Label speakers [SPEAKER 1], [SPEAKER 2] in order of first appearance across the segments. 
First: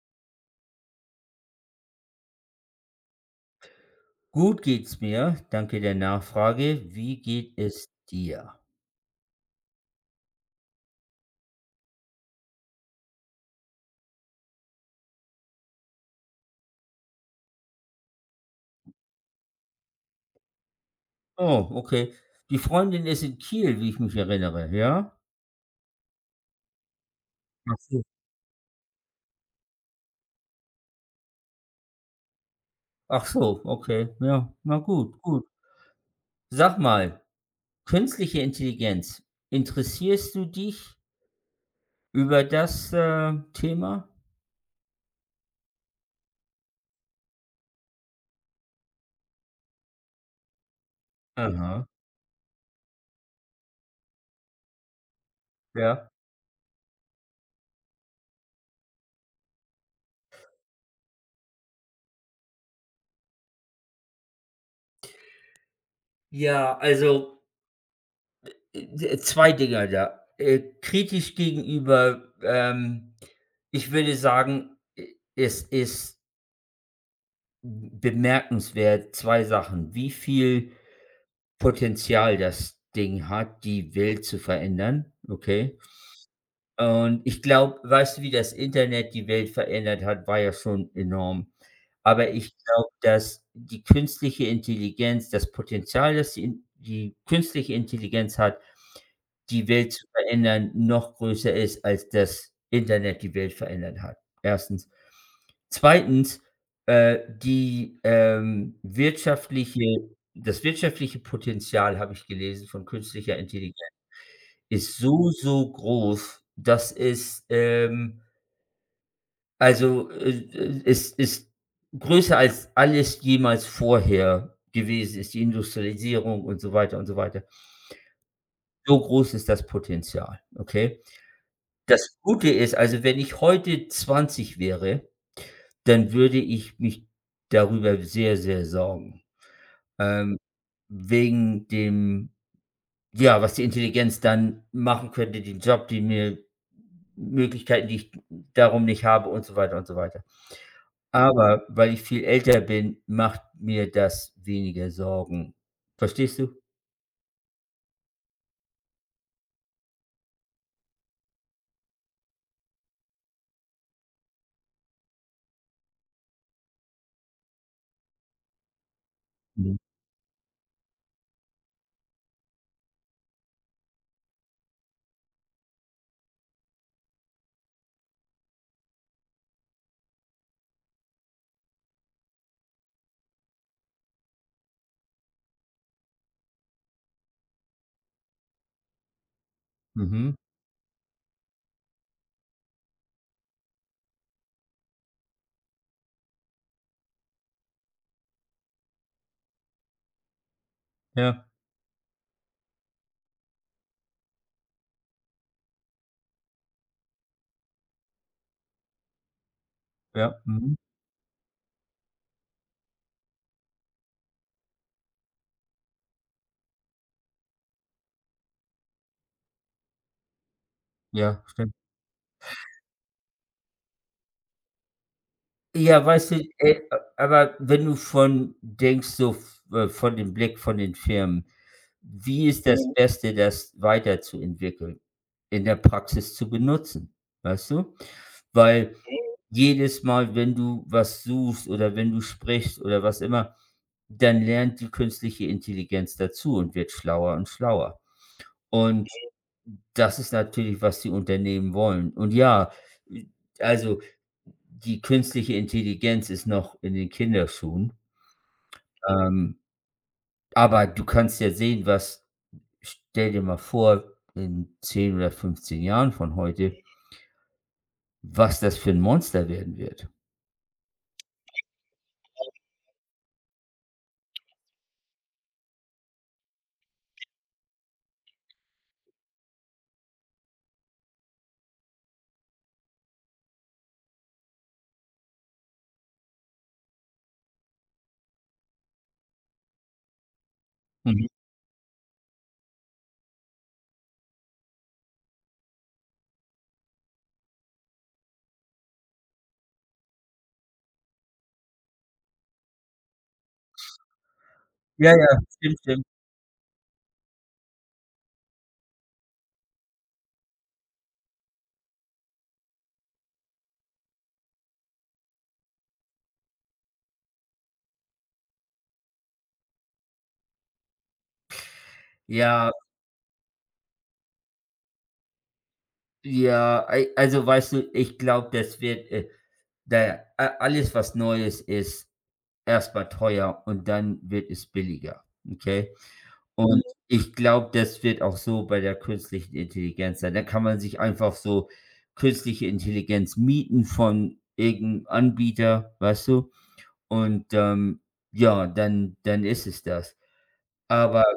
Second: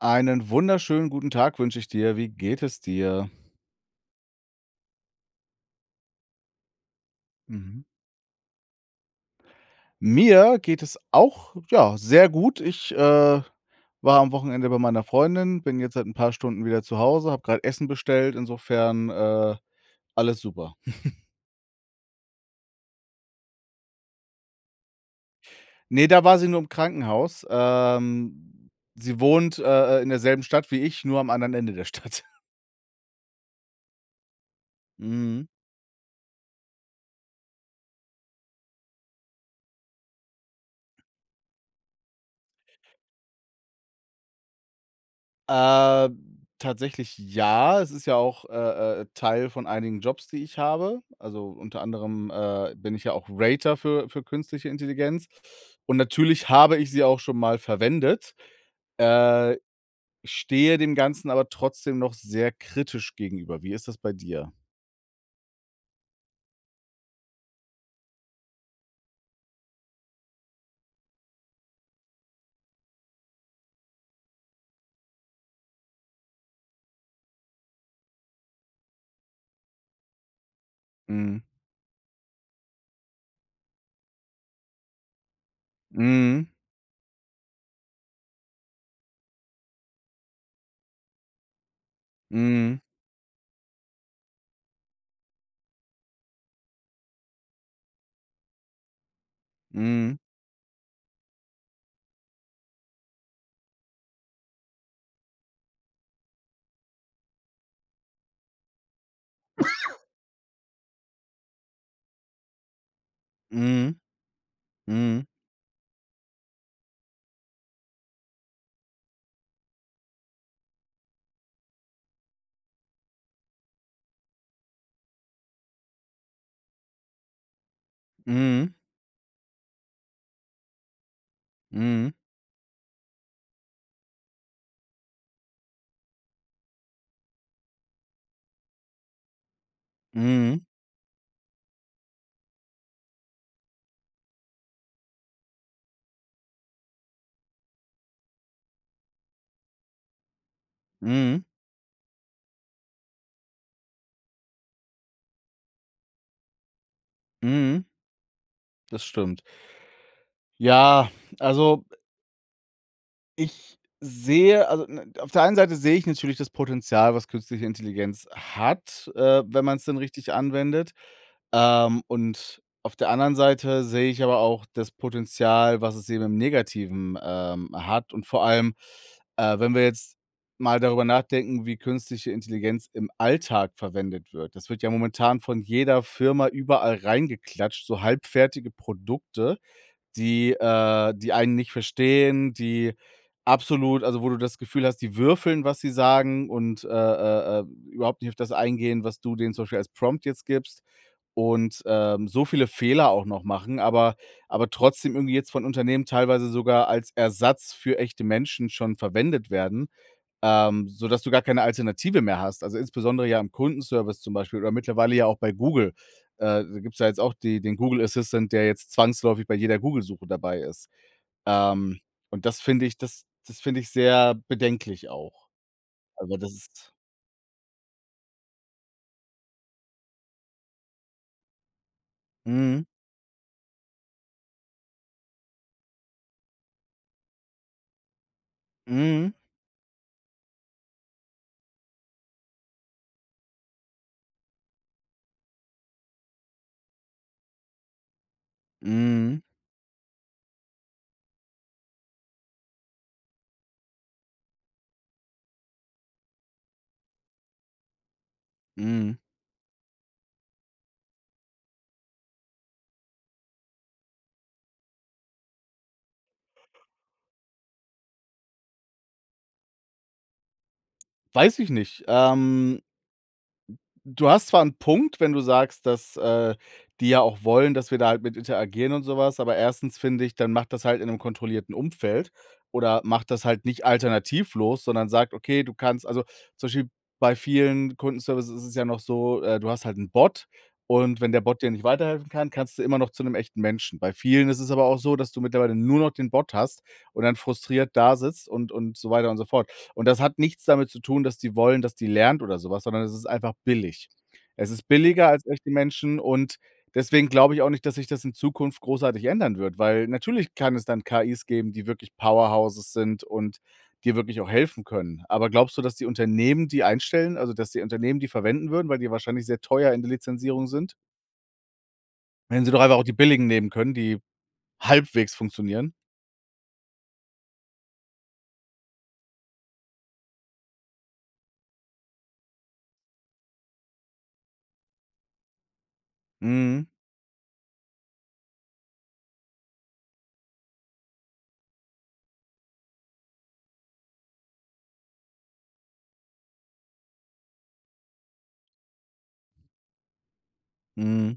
[SPEAKER 1] Einen wunderschönen guten Tag wünsche ich dir. Wie geht es dir?
[SPEAKER 2] Gut geht's mir, danke der Nachfrage. Wie geht
[SPEAKER 1] Mhm.
[SPEAKER 2] es dir?
[SPEAKER 1] Mir geht es auch, ja, sehr gut. Ich war am Wochenende bei meiner Freundin, bin jetzt seit ein paar Stunden wieder zu Hause, habe gerade Essen bestellt, insofern, alles super.
[SPEAKER 2] Oh, okay. Die Freundin ist in Kiel, wie ich mich erinnere, ja?
[SPEAKER 1] Ne, da war sie nur im Krankenhaus.
[SPEAKER 2] Ach so.
[SPEAKER 1] Sie wohnt in derselben Stadt wie ich, nur am anderen Ende der Stadt.
[SPEAKER 2] Ach so, okay, ja, na gut, gut.
[SPEAKER 1] Mhm.
[SPEAKER 2] Sag mal, künstliche Intelligenz, interessierst du dich über das, Thema?
[SPEAKER 1] Äh, Tatsächlich ja. Es ist ja auch Teil von einigen Jobs, die ich habe. Also, unter
[SPEAKER 2] Aha,
[SPEAKER 1] anderem, bin ich ja auch Rater für künstliche Intelligenz. Und
[SPEAKER 2] ja.
[SPEAKER 1] natürlich habe ich sie auch schon mal verwendet, äh, stehe dem Ganzen aber trotzdem noch sehr kritisch gegenüber. Wie ist das bei dir?
[SPEAKER 2] Ja, also, äh, zwei Dinger da. Kritisch gegenüber, ich würde sagen, e es ist bemerkenswert. Zwei Sachen. Wie viel
[SPEAKER 1] Mhm.
[SPEAKER 2] Potenzial das Ding hat, die Welt zu verändern, okay?
[SPEAKER 1] Mhm.
[SPEAKER 2] Und ich glaube, weißt du, wie das Internet die Welt verändert hat, war ja schon enorm. Aber ich
[SPEAKER 1] Mhm.
[SPEAKER 2] glaube, dass die künstliche Intelligenz das Potenzial, das die künstliche Intelligenz hat, die Welt zu verändern, noch größer ist, als das Internet die Welt verändert hat. Erstens, zweitens, die, wirtschaftliche das wirtschaftliche Potenzial, habe ich gelesen, von künstlicher Intelligenz
[SPEAKER 1] Mhm.
[SPEAKER 2] ist
[SPEAKER 1] Mhm.
[SPEAKER 2] so, so groß, dass es also, es ist größer als alles jemals vorher gewesen ist, die Industrialisierung und so weiter und so weiter.
[SPEAKER 1] Mhm.
[SPEAKER 2] So groß ist das Potenzial, okay?
[SPEAKER 1] Mhm. Mhm.
[SPEAKER 2] Das Gute ist, also, wenn ich heute 20 wäre, dann würde ich mich darüber sehr, sehr sorgen. Ähm,
[SPEAKER 1] Mhm.
[SPEAKER 2] wegen dem ja, was die Intelligenz dann machen könnte, den Job, die mir Möglichkeiten, die ich darum nicht habe und so weiter und so weiter.
[SPEAKER 1] Mhm.
[SPEAKER 2] Aber weil ich viel älter bin, macht mir das weniger Sorgen. Verstehst du?
[SPEAKER 1] Mhm. Das stimmt. Ja, also ich sehe also, ne, auf der einen Seite sehe ich natürlich das Potenzial, was künstliche Intelligenz hat, wenn man
[SPEAKER 2] Mhm.
[SPEAKER 1] es dann richtig anwendet. Und auf der anderen Seite sehe ich aber auch das Potenzial, was es eben im Negativen, hat. Und vor allem, wenn wir jetzt mal darüber nachdenken, wie künstliche Intelligenz im Alltag verwendet wird. Das wird ja momentan von jeder Firma überall reingeklatscht, so halbfertige Produkte
[SPEAKER 2] Mhm.
[SPEAKER 1] die einen nicht verstehen, die absolut also, wo du das Gefühl hast, die würfeln, was sie sagen und überhaupt nicht auf das eingehen, was du denen zum Beispiel als Prompt jetzt gibst
[SPEAKER 2] Ja,
[SPEAKER 1] und so viele Fehler auch noch machen, aber trotzdem irgendwie jetzt von Unternehmen teilweise sogar als Ersatz für echte Menschen schon verwendet werden
[SPEAKER 2] ja, mhm.
[SPEAKER 1] ähm, sodass du gar keine Alternative mehr hast. Also, insbesondere ja im Kundenservice zum Beispiel oder mittlerweile ja auch bei Google. Da gibt es ja jetzt auch die den Google Assistant, der jetzt zwangsläufig bei jeder Google-Suche dabei ist.
[SPEAKER 2] Ja, stimmt.
[SPEAKER 1] Ähm, und das finde ich sehr bedenklich auch.
[SPEAKER 2] Ja, weißt
[SPEAKER 1] Also,
[SPEAKER 2] du,
[SPEAKER 1] das
[SPEAKER 2] äh,
[SPEAKER 1] ist.
[SPEAKER 2] aber wenn du von denkst, so v von dem Blick von den Firmen, wie ist das
[SPEAKER 1] Mhm.
[SPEAKER 2] Beste, das weiterzuentwickeln, in der Praxis zu benutzen, weißt du? Weil
[SPEAKER 1] Mhm.
[SPEAKER 2] jedes Mal, wenn du was suchst oder wenn du sprichst oder was immer, dann lernt die künstliche Intelligenz dazu und wird schlauer und schlauer. Und
[SPEAKER 1] Mhm.
[SPEAKER 2] das ist natürlich, was die Unternehmen wollen. Und ja, also die künstliche Intelligenz ist noch in den Kinderschuhen,
[SPEAKER 1] Mhm.
[SPEAKER 2] ähm, aber du kannst ja sehen, was stell dir mal vor, in 10 oder 15 Jahren von heute, was das für ein Monster werden wird.
[SPEAKER 1] Weiß ich nicht. Du hast zwar 'n Punkt, wenn du sagst, dass die ja auch wollen, dass wir da halt mit interagieren und so was, aber erstens finde ich, dann macht das halt in 'nem kontrollierten Umfeld oder macht das halt nicht alternativlos, sondern sagt: „Okay, du kannst“ also, zum Beispiel bei vielen Kundenservices ist es ja noch so, du hast halt 'n Bot und
[SPEAKER 2] Mhm.
[SPEAKER 1] wenn der Bot dir nicht weiterhelfen kann, kannst du immer noch zu 'nem echten Menschen. Bei vielen ist es aber auch so, dass du mittlerweile nur noch den Bot hast und dann frustriert dasitzt und so weiter und so fort. Und das hat nichts damit zu tun, dass die wollen, dass die lernt oder sowas, sondern es ist einfach billig. Es ist
[SPEAKER 2] Ja,
[SPEAKER 1] billiger
[SPEAKER 2] ja,
[SPEAKER 1] als echte
[SPEAKER 2] stimmt, stimmt.
[SPEAKER 1] Menschen und deswegen glaube ich auch nicht, dass sich das in Zukunft großartig ändern wird, weil natürlich kann es dann KIs geben, die wirklich Powerhouses sind und dir wirklich auch helfen können. Aber glaubst du, dass die Unternehmen die einstellen, also, dass die Unternehmen die verwenden würden, weil die wahrscheinlich sehr teuer in der Lizenzierung sind? Wenn sie
[SPEAKER 2] Ja,
[SPEAKER 1] doch einfach auch die billigen nehmen können, die halbwegs funktionieren.
[SPEAKER 2] ja, ei also, weißt du, ich glaube, das wird, da a alles, was Neues ist, erst mal teuer und dann wird es billiger, okay? Und
[SPEAKER 1] Mhm,
[SPEAKER 2] ich glaube, das wird auch so bei der künstlichen Intelligenz sein. Da kann man sich einfach so künstliche Intelligenz mieten von irgendeinem Anbieter, weißt du? Und, ja, dann ist es das. Aber
[SPEAKER 1] mhm,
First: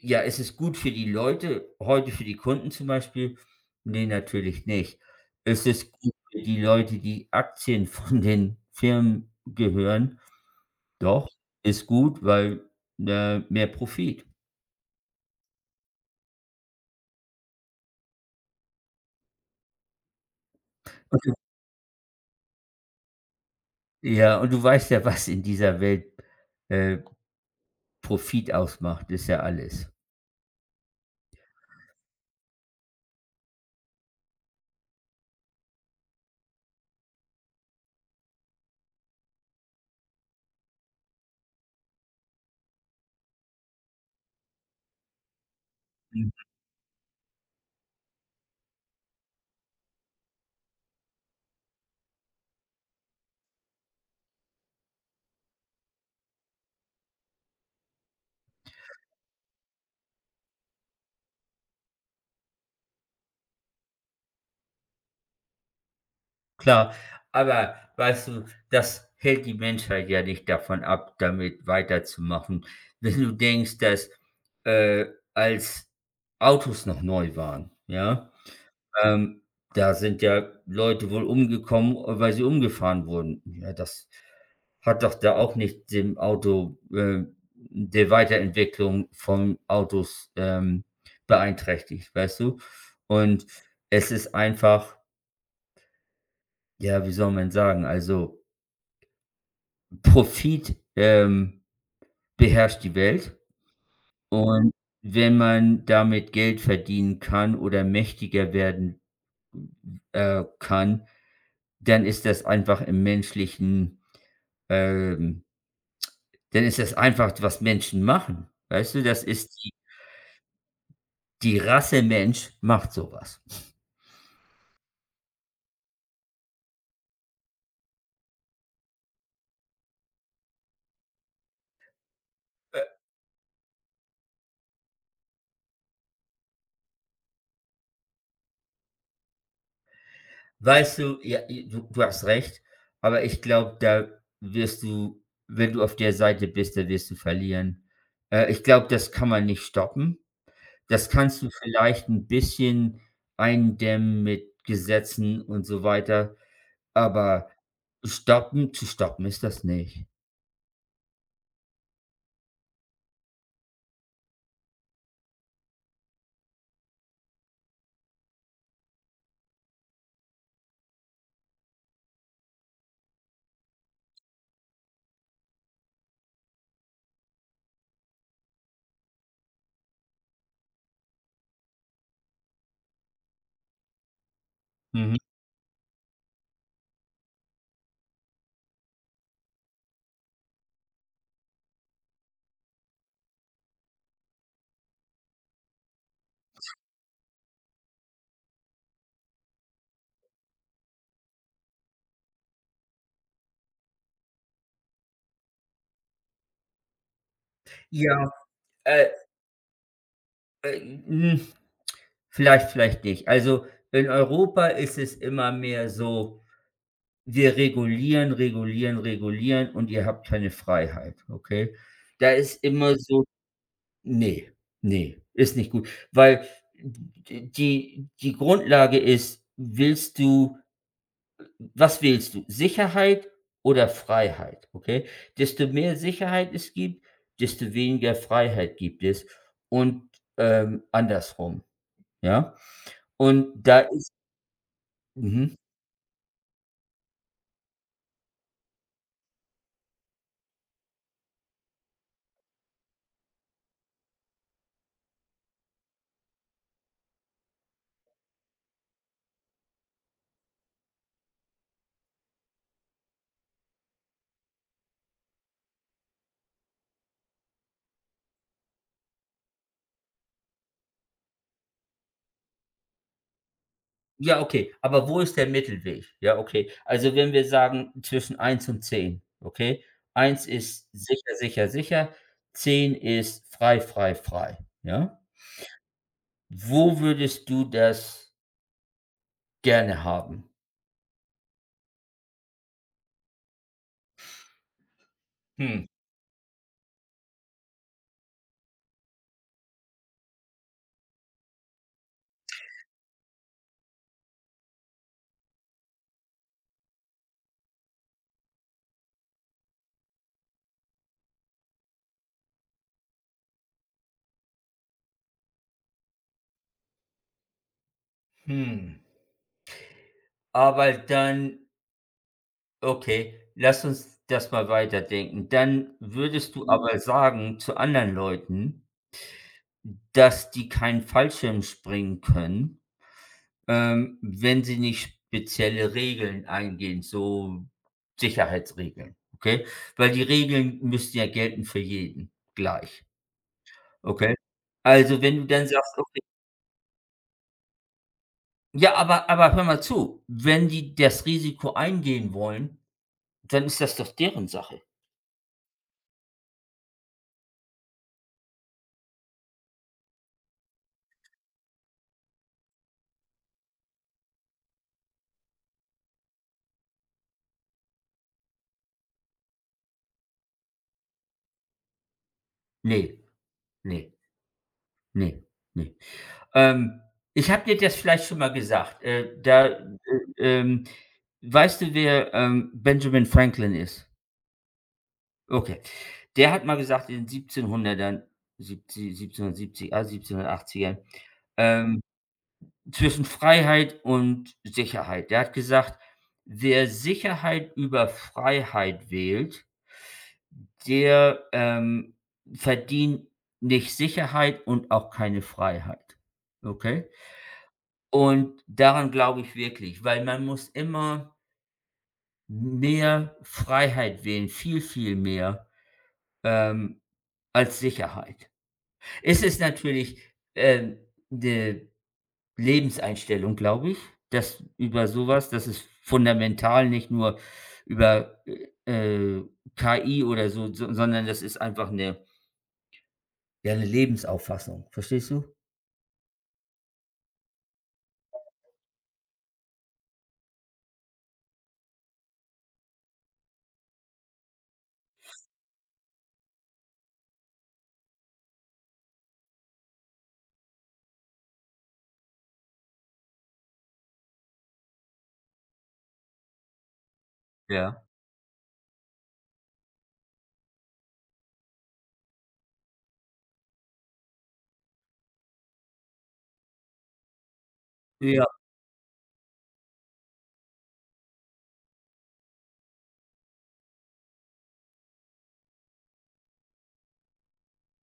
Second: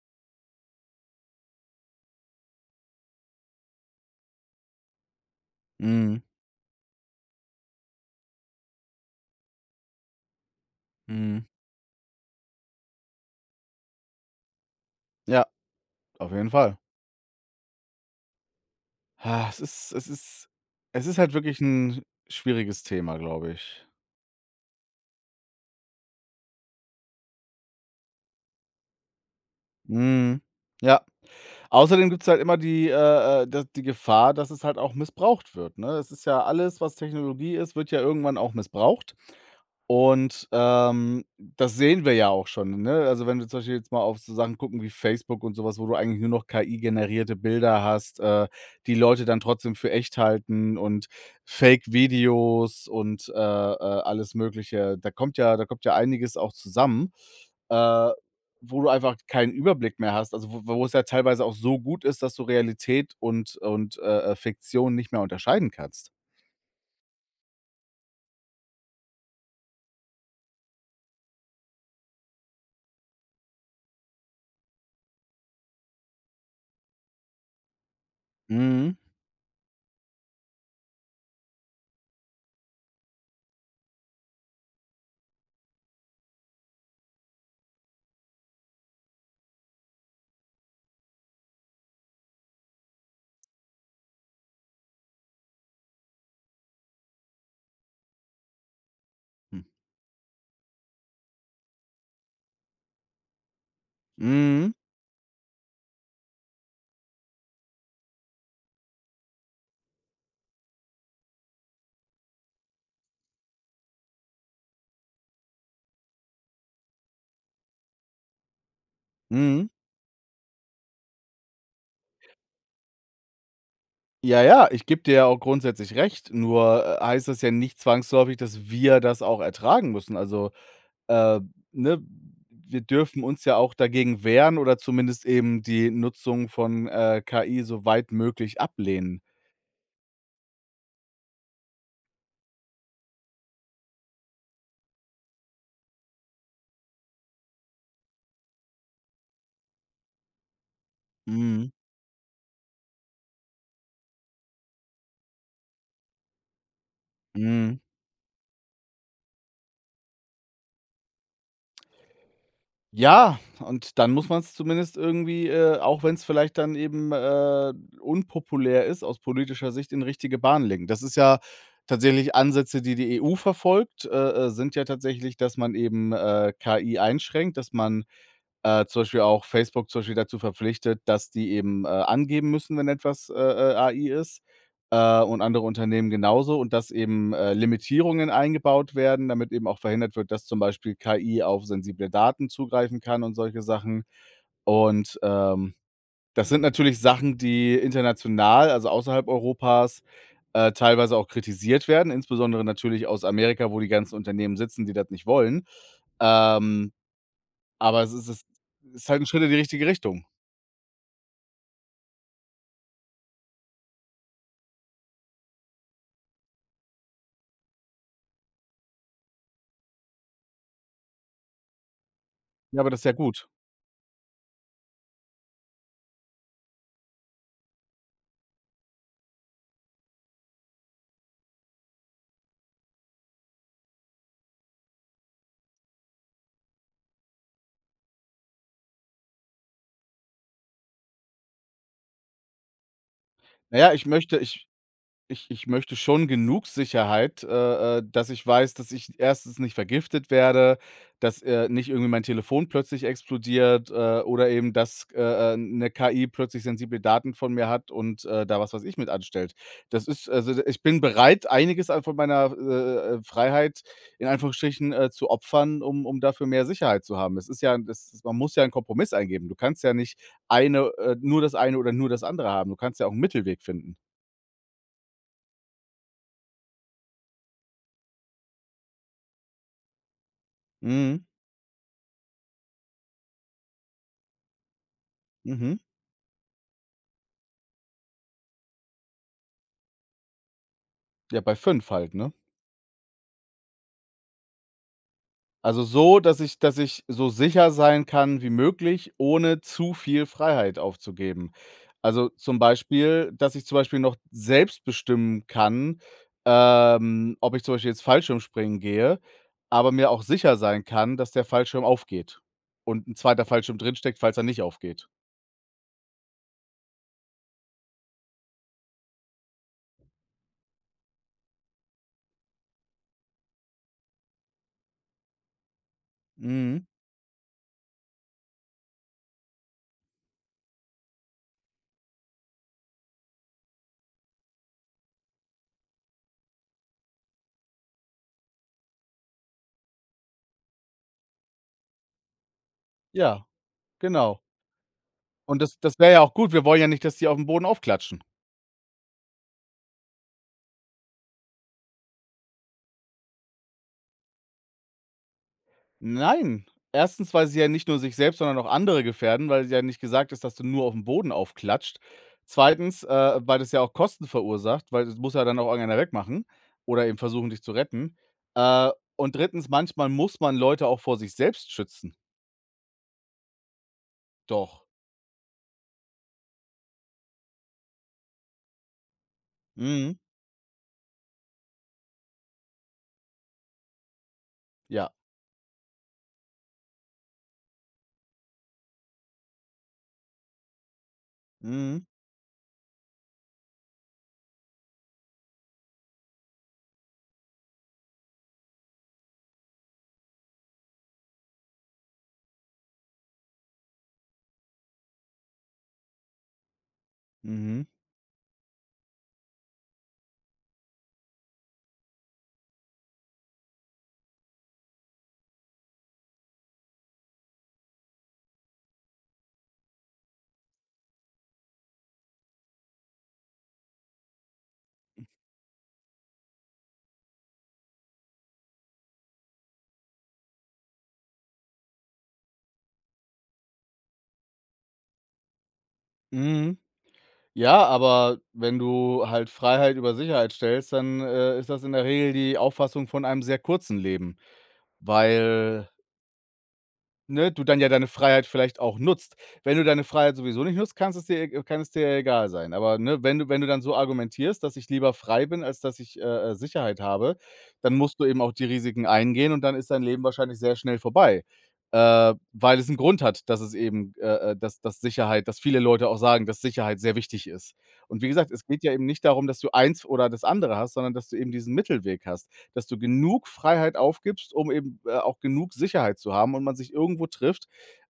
[SPEAKER 2] ja, ist es gut für die Leute heute für die Kunden zum Beispiel? Nee, natürlich nicht. Ist es gut
[SPEAKER 1] mhm,
[SPEAKER 2] für die Leute, die Aktien von den Firmen gehören? Doch,
[SPEAKER 1] mhm.
[SPEAKER 2] ist gut, weil, mehr Profit.
[SPEAKER 1] Ja, auf jeden Fall. Ha, es ist halt wirklich ein schwieriges Thema, glaube ich.
[SPEAKER 2] Ja, und du weißt ja, was in dieser Welt, äh, Profit ausmacht, ist ja alles.
[SPEAKER 1] Mhm. Ja. Außerdem gibt es halt immer die Gefahr, dass es halt auch missbraucht wird, ne? Es ist ja alles, was Technologie ist, wird ja irgendwann auch missbraucht. Und, das sehen wir ja auch schon, ne? Also, wenn wir zum Beispiel jetzt mal auf so Sachen gucken wie Facebook und sowas, wo du eigentlich nur
[SPEAKER 2] Mhm.
[SPEAKER 1] noch KI-generierte Bilder hast, die Leute dann trotzdem für echt halten und Fake-Videos und alles Mögliche. Da kommt ja einiges auch zusammen. Äh Wo du einfach keinen Überblick mehr hast, also wo es ja teilweise auch so gut ist, dass du Realität und Fiktion nicht mehr unterscheiden kannst.
[SPEAKER 2] Klar, aber weißt du, das hält die Menschheit ja nicht davon ab, damit weiterzumachen. Wenn du denkst, dass, äh, als Autos noch neu waren, ja?
[SPEAKER 1] Mhm.
[SPEAKER 2] Ähm, da sind ja Leute wohl umgekommen, weil sie umgefahren wurden. Ja, das hat doch da auch nicht der Weiterentwicklung von Autos, beeinträchtigt, weißt du? Und es ist einfach, ja, wie soll man sagen, also
[SPEAKER 1] Hm.
[SPEAKER 2] Profit, beherrscht die Welt und
[SPEAKER 1] Mhm.
[SPEAKER 2] wenn man damit Geld verdienen kann oder mächtiger werden, kann, dann ist das einfach im menschlichen ähm, dann ist das einfach, was Menschen machen. Weißt du, das ist
[SPEAKER 1] Mhm.
[SPEAKER 2] die Rasse Mensch macht sowas.
[SPEAKER 1] Ja, ja, ich gebe dir ja auch grundsätzlich recht, nur, heißt das ja nicht zwangsläufig, dass wir das auch ertragen müssen. Also, äh, ne,
[SPEAKER 2] Äh,
[SPEAKER 1] wir dürfen uns ja auch dagegen wehren oder zumindest eben die Nutzung von KI so weit möglich ablehnen.
[SPEAKER 2] weißt du, ja, i du du hast recht, aber ich glaube, da wirst du wenn du auf der Seite bist, da wirst du verlieren. Ich glaube, das kann man nicht stoppen. Das kannst du
[SPEAKER 1] Mhm.
[SPEAKER 2] vielleicht ein bisschen eindämmen mit Gesetzen und so weiter, aber
[SPEAKER 1] Mhm.
[SPEAKER 2] stoppen zu stoppen ist das nicht.
[SPEAKER 1] Ja, und dann muss man es zumindest irgendwie, auch wenn es vielleicht dann eben unpopulär ist, aus politischer Sicht in richtige Bahn lenken. Das ist ja tatsächlich Ansätze, die die EU verfolgt, sind ja tatsächlich, dass man eben KI einschränkt, dass man zum Beispiel auch Facebook zum Beispiel dazu verpflichtet, dass die eben angeben müssen, wenn etwas AI ist,
[SPEAKER 2] Mhm.
[SPEAKER 1] äh, und andere Unternehmen genauso und dass eben Limitierungen eingebaut werden, damit eben auch verhindert wird, dass zum Beispiel KI auf sensible Daten zugreifen kann und solche Sachen. Und, das sind natürlich Sachen, die international, also außerhalb Europas, teilweise auch kritisiert werden, insbesondere natürlich aus Amerika, wo die ganzen Unternehmen sitzen, die das nicht wollen. Ähm aber es ist
[SPEAKER 2] Ja,
[SPEAKER 1] es
[SPEAKER 2] äh,
[SPEAKER 1] ist halt 'n Schritt in die richtige Richtung.
[SPEAKER 2] äh, hm, vielleicht, vielleicht nicht. Also, in Europa ist es immer mehr so: Wir regulieren, regulieren, regulieren und ihr habt keine Freiheit, okay? Da ist
[SPEAKER 1] Ja, aber
[SPEAKER 2] immer
[SPEAKER 1] das ist ja
[SPEAKER 2] so.
[SPEAKER 1] gut.
[SPEAKER 2] Ne, ne, ist nicht gut, weil die Grundlage ist, willst du was willst du? Sicherheit oder Freiheit, okay? Desto mehr Sicherheit es gibt, desto weniger Freiheit gibt es und, andersrum, ja? Und
[SPEAKER 1] Na
[SPEAKER 2] da
[SPEAKER 1] ja, ich
[SPEAKER 2] ist
[SPEAKER 1] möchte ich Ich
[SPEAKER 2] mhm.
[SPEAKER 1] ich möchte schon genug Sicherheit, dass ich weiß, dass ich erstens nicht vergiftet werde, dass nicht irgendwie mein Telefon plötzlich explodiert, oder eben, dass 'ne KI plötzlich sensible Daten von mir hat und da was ich mit anstellt. Das ist also, d ich bin bereit, einiges an von meiner Freiheit in Anführungsstrichen, zu opfern, um dafür mehr Sicherheit zu haben. Es ist ja das ist, man muss ja einen Kompromiss eingehen. Du kannst ja nicht eine nur das eine oder nur das andere haben. Du kannst ja auch einen Mittelweg finden.
[SPEAKER 2] Ja, okay, aber wo ist der Mittelweg? Ja, okay. Also, wenn wir sagen zwischen eins und zehn, okay? Eins ist
[SPEAKER 1] Mhm.
[SPEAKER 2] sicher, sicher, sicher, 10 ist frei, frei, frei, ja?
[SPEAKER 1] Mhm.
[SPEAKER 2] Wo würdest du das gerne haben?
[SPEAKER 1] Ja, bei 5 halt, ne? Also
[SPEAKER 2] Hm,
[SPEAKER 1] so, dass ich so sicher sein kann wie möglich, ohne zu viel Freiheit aufzugeben. Also zum Beispiel, dass ich zum Beispiel noch selbst bestimmen kann, ob ich zum Beispiel jetzt Fallschirmspringen gehe, aber mir auch sicher sein kann, dass der Fallschirm aufgeht und ein zweiter Fallschirm drinsteckt, falls er nicht aufgeht.
[SPEAKER 2] hm. Aber dann Okay, lass uns das mal weiterdenken. Dann würdest du
[SPEAKER 1] Mhm.
[SPEAKER 2] aber sagen zu anderen Leuten, dass die keinen Fallschirm springen können, wenn sie nicht spezielle Regeln eingehen, so Sicherheitsregeln, okay? Weil die Regeln müssen ja gelten für jeden gleich,
[SPEAKER 1] Ja,
[SPEAKER 2] okay?
[SPEAKER 1] genau.
[SPEAKER 2] Also, wenn du
[SPEAKER 1] Und
[SPEAKER 2] dann
[SPEAKER 1] das
[SPEAKER 2] sagst:
[SPEAKER 1] das wäre ja
[SPEAKER 2] „Okay."
[SPEAKER 1] auch gut. Wir wollen ja nicht, dass die auf dem Boden aufklatschen.
[SPEAKER 2] Ja, aber hör mal zu, wenn die das Risiko eingehen wollen, dann ist das doch deren Sache.
[SPEAKER 1] Nein. Erstens, weil sie ja nicht nur sich selbst, sondern auch andere gefährden, weil ja nicht gesagt ist, dass du nur auf dem Boden aufklatscht. Zweitens, weil das ja auch Kosten verursacht, weil das muss ja dann auch irgendeiner wegmachen oder eben versuchen, dich zu retten. Äh, und drittens, manchmal muss man Leute auch vor sich selbst schützen.
[SPEAKER 2] Ne, ne,
[SPEAKER 1] Doch.
[SPEAKER 2] ne, ne. Ähm, ich habe dir das vielleicht schon mal gesagt.
[SPEAKER 1] Mhm.
[SPEAKER 2] Ähm weißt du, wer, Benjamin Franklin ist?
[SPEAKER 1] Ja.
[SPEAKER 2] Okay. Der hat mal gesagt in den 1700 siebzig 1770, ah, 1780 ähm,
[SPEAKER 1] Mhm.
[SPEAKER 2] zwischen Freiheit und Sicherheit. Der hat gesagt: „Wer Sicherheit über Freiheit wählt, der, verdient nicht Sicherheit und auch keine Freiheit." Okay?
[SPEAKER 1] Mhm.
[SPEAKER 2] Und daran glaube ich wirklich, weil man muss immer mehr Freiheit wählen, viel, viel mehr, ähm, als Sicherheit. Es ist natürlich, ähm, 'ne Lebenseinstellung, glaube ich, dass über sowas, das ist fundamental, nicht nur über, äh, KI oder so, sondern das ist einfach 'ne Lebensauffassung. Verstehst du?
[SPEAKER 1] Mhm. Ja, aber wenn du halt Freiheit über Sicherheit stellst, dann, ist das in der Regel die Auffassung von einem sehr kurzen Leben, weil ne, du dann ja deine Freiheit vielleicht auch nutzt. Wenn du deine Freiheit sowieso nicht nutzt, kann es dir ja egal sein. Aber, ne, wenn du dann so argumentierst, dass ich lieber frei bin, als dass ich Sicherheit habe, dann
[SPEAKER 2] Ja.
[SPEAKER 1] musst du eben auch die Risiken eingehen und dann ist dein Leben wahrscheinlich sehr schnell vorbei, weil es 'n Grund hat, dass viele Leute auch sagen, dass Sicherheit sehr wichtig ist. Und wie
[SPEAKER 2] Ja,
[SPEAKER 1] gesagt, es geht ja eben nicht darum, dass du eins oder das andere hast, sondern dass du eben diesen Mittelweg hast, dass du genug Freiheit aufgibst, um eben auch genug Sicherheit zu haben und man sich irgendwo trifft.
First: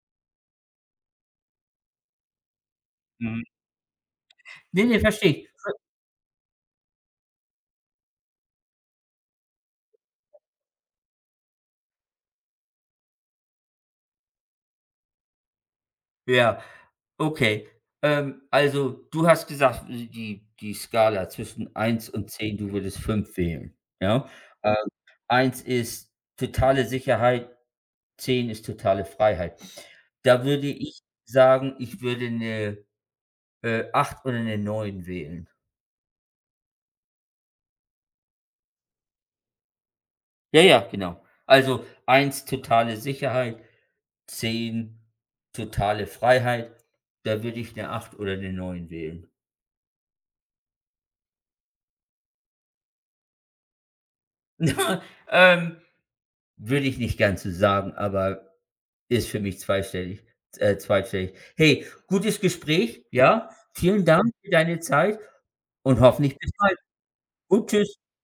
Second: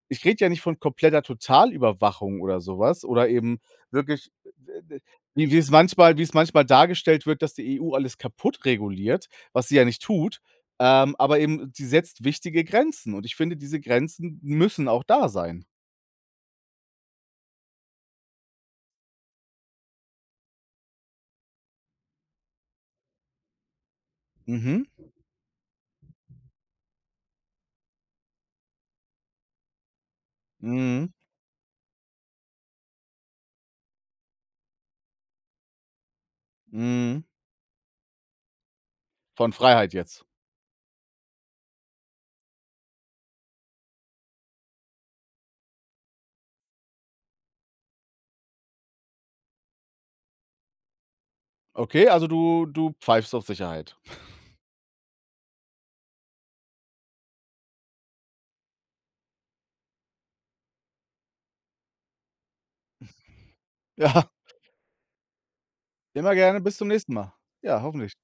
[SPEAKER 1] Ich rede ja nicht von kompletter Totalüberwachung oder sowas oder
[SPEAKER 2] mhm.
[SPEAKER 1] eben wirklich,
[SPEAKER 2] Ne, ne,
[SPEAKER 1] d
[SPEAKER 2] verstehe ich.
[SPEAKER 1] wie es manchmal dargestellt wird, dass die EU alles kaputt reguliert, was sie ja nicht tut, aber eben sie setzt wichtige Grenzen und ich finde, diese Grenzen müssen auch da sein.
[SPEAKER 2] Ja, okay. Also, du hast gesagt, die Skala zwischen eins und zehn, du würdest 5 wählen, ja? Ähm,
[SPEAKER 1] Mhm.
[SPEAKER 2] 1 ist totale Sicherheit, 10 ist totale Freiheit. Da würde ich
[SPEAKER 1] Mhm.
[SPEAKER 2] sagen, ich würde eine 8 oder eine neun wählen.
[SPEAKER 1] Mhm. Von Freiheit jetzt.
[SPEAKER 2] Ja, ja, genau. Also, eins totale Sicherheit, 10 totale Freiheit. Da würde ich eine acht oder eine neun wählen.
[SPEAKER 1] Okay, also du pfeifst auf Sicherheit.
[SPEAKER 2] Ähm Würde ich nicht gern zu sagen, aber ist für mich zweistellig. Hey, gutes Gespräch, ja? Vielen
[SPEAKER 1] Ja,
[SPEAKER 2] Dank für deine Zeit und
[SPEAKER 1] immer
[SPEAKER 2] hoffentlich bis
[SPEAKER 1] gerne, bis
[SPEAKER 2] bald
[SPEAKER 1] zum nächsten Mal.
[SPEAKER 2] und
[SPEAKER 1] Ja,
[SPEAKER 2] tschüss.
[SPEAKER 1] hoffentlich.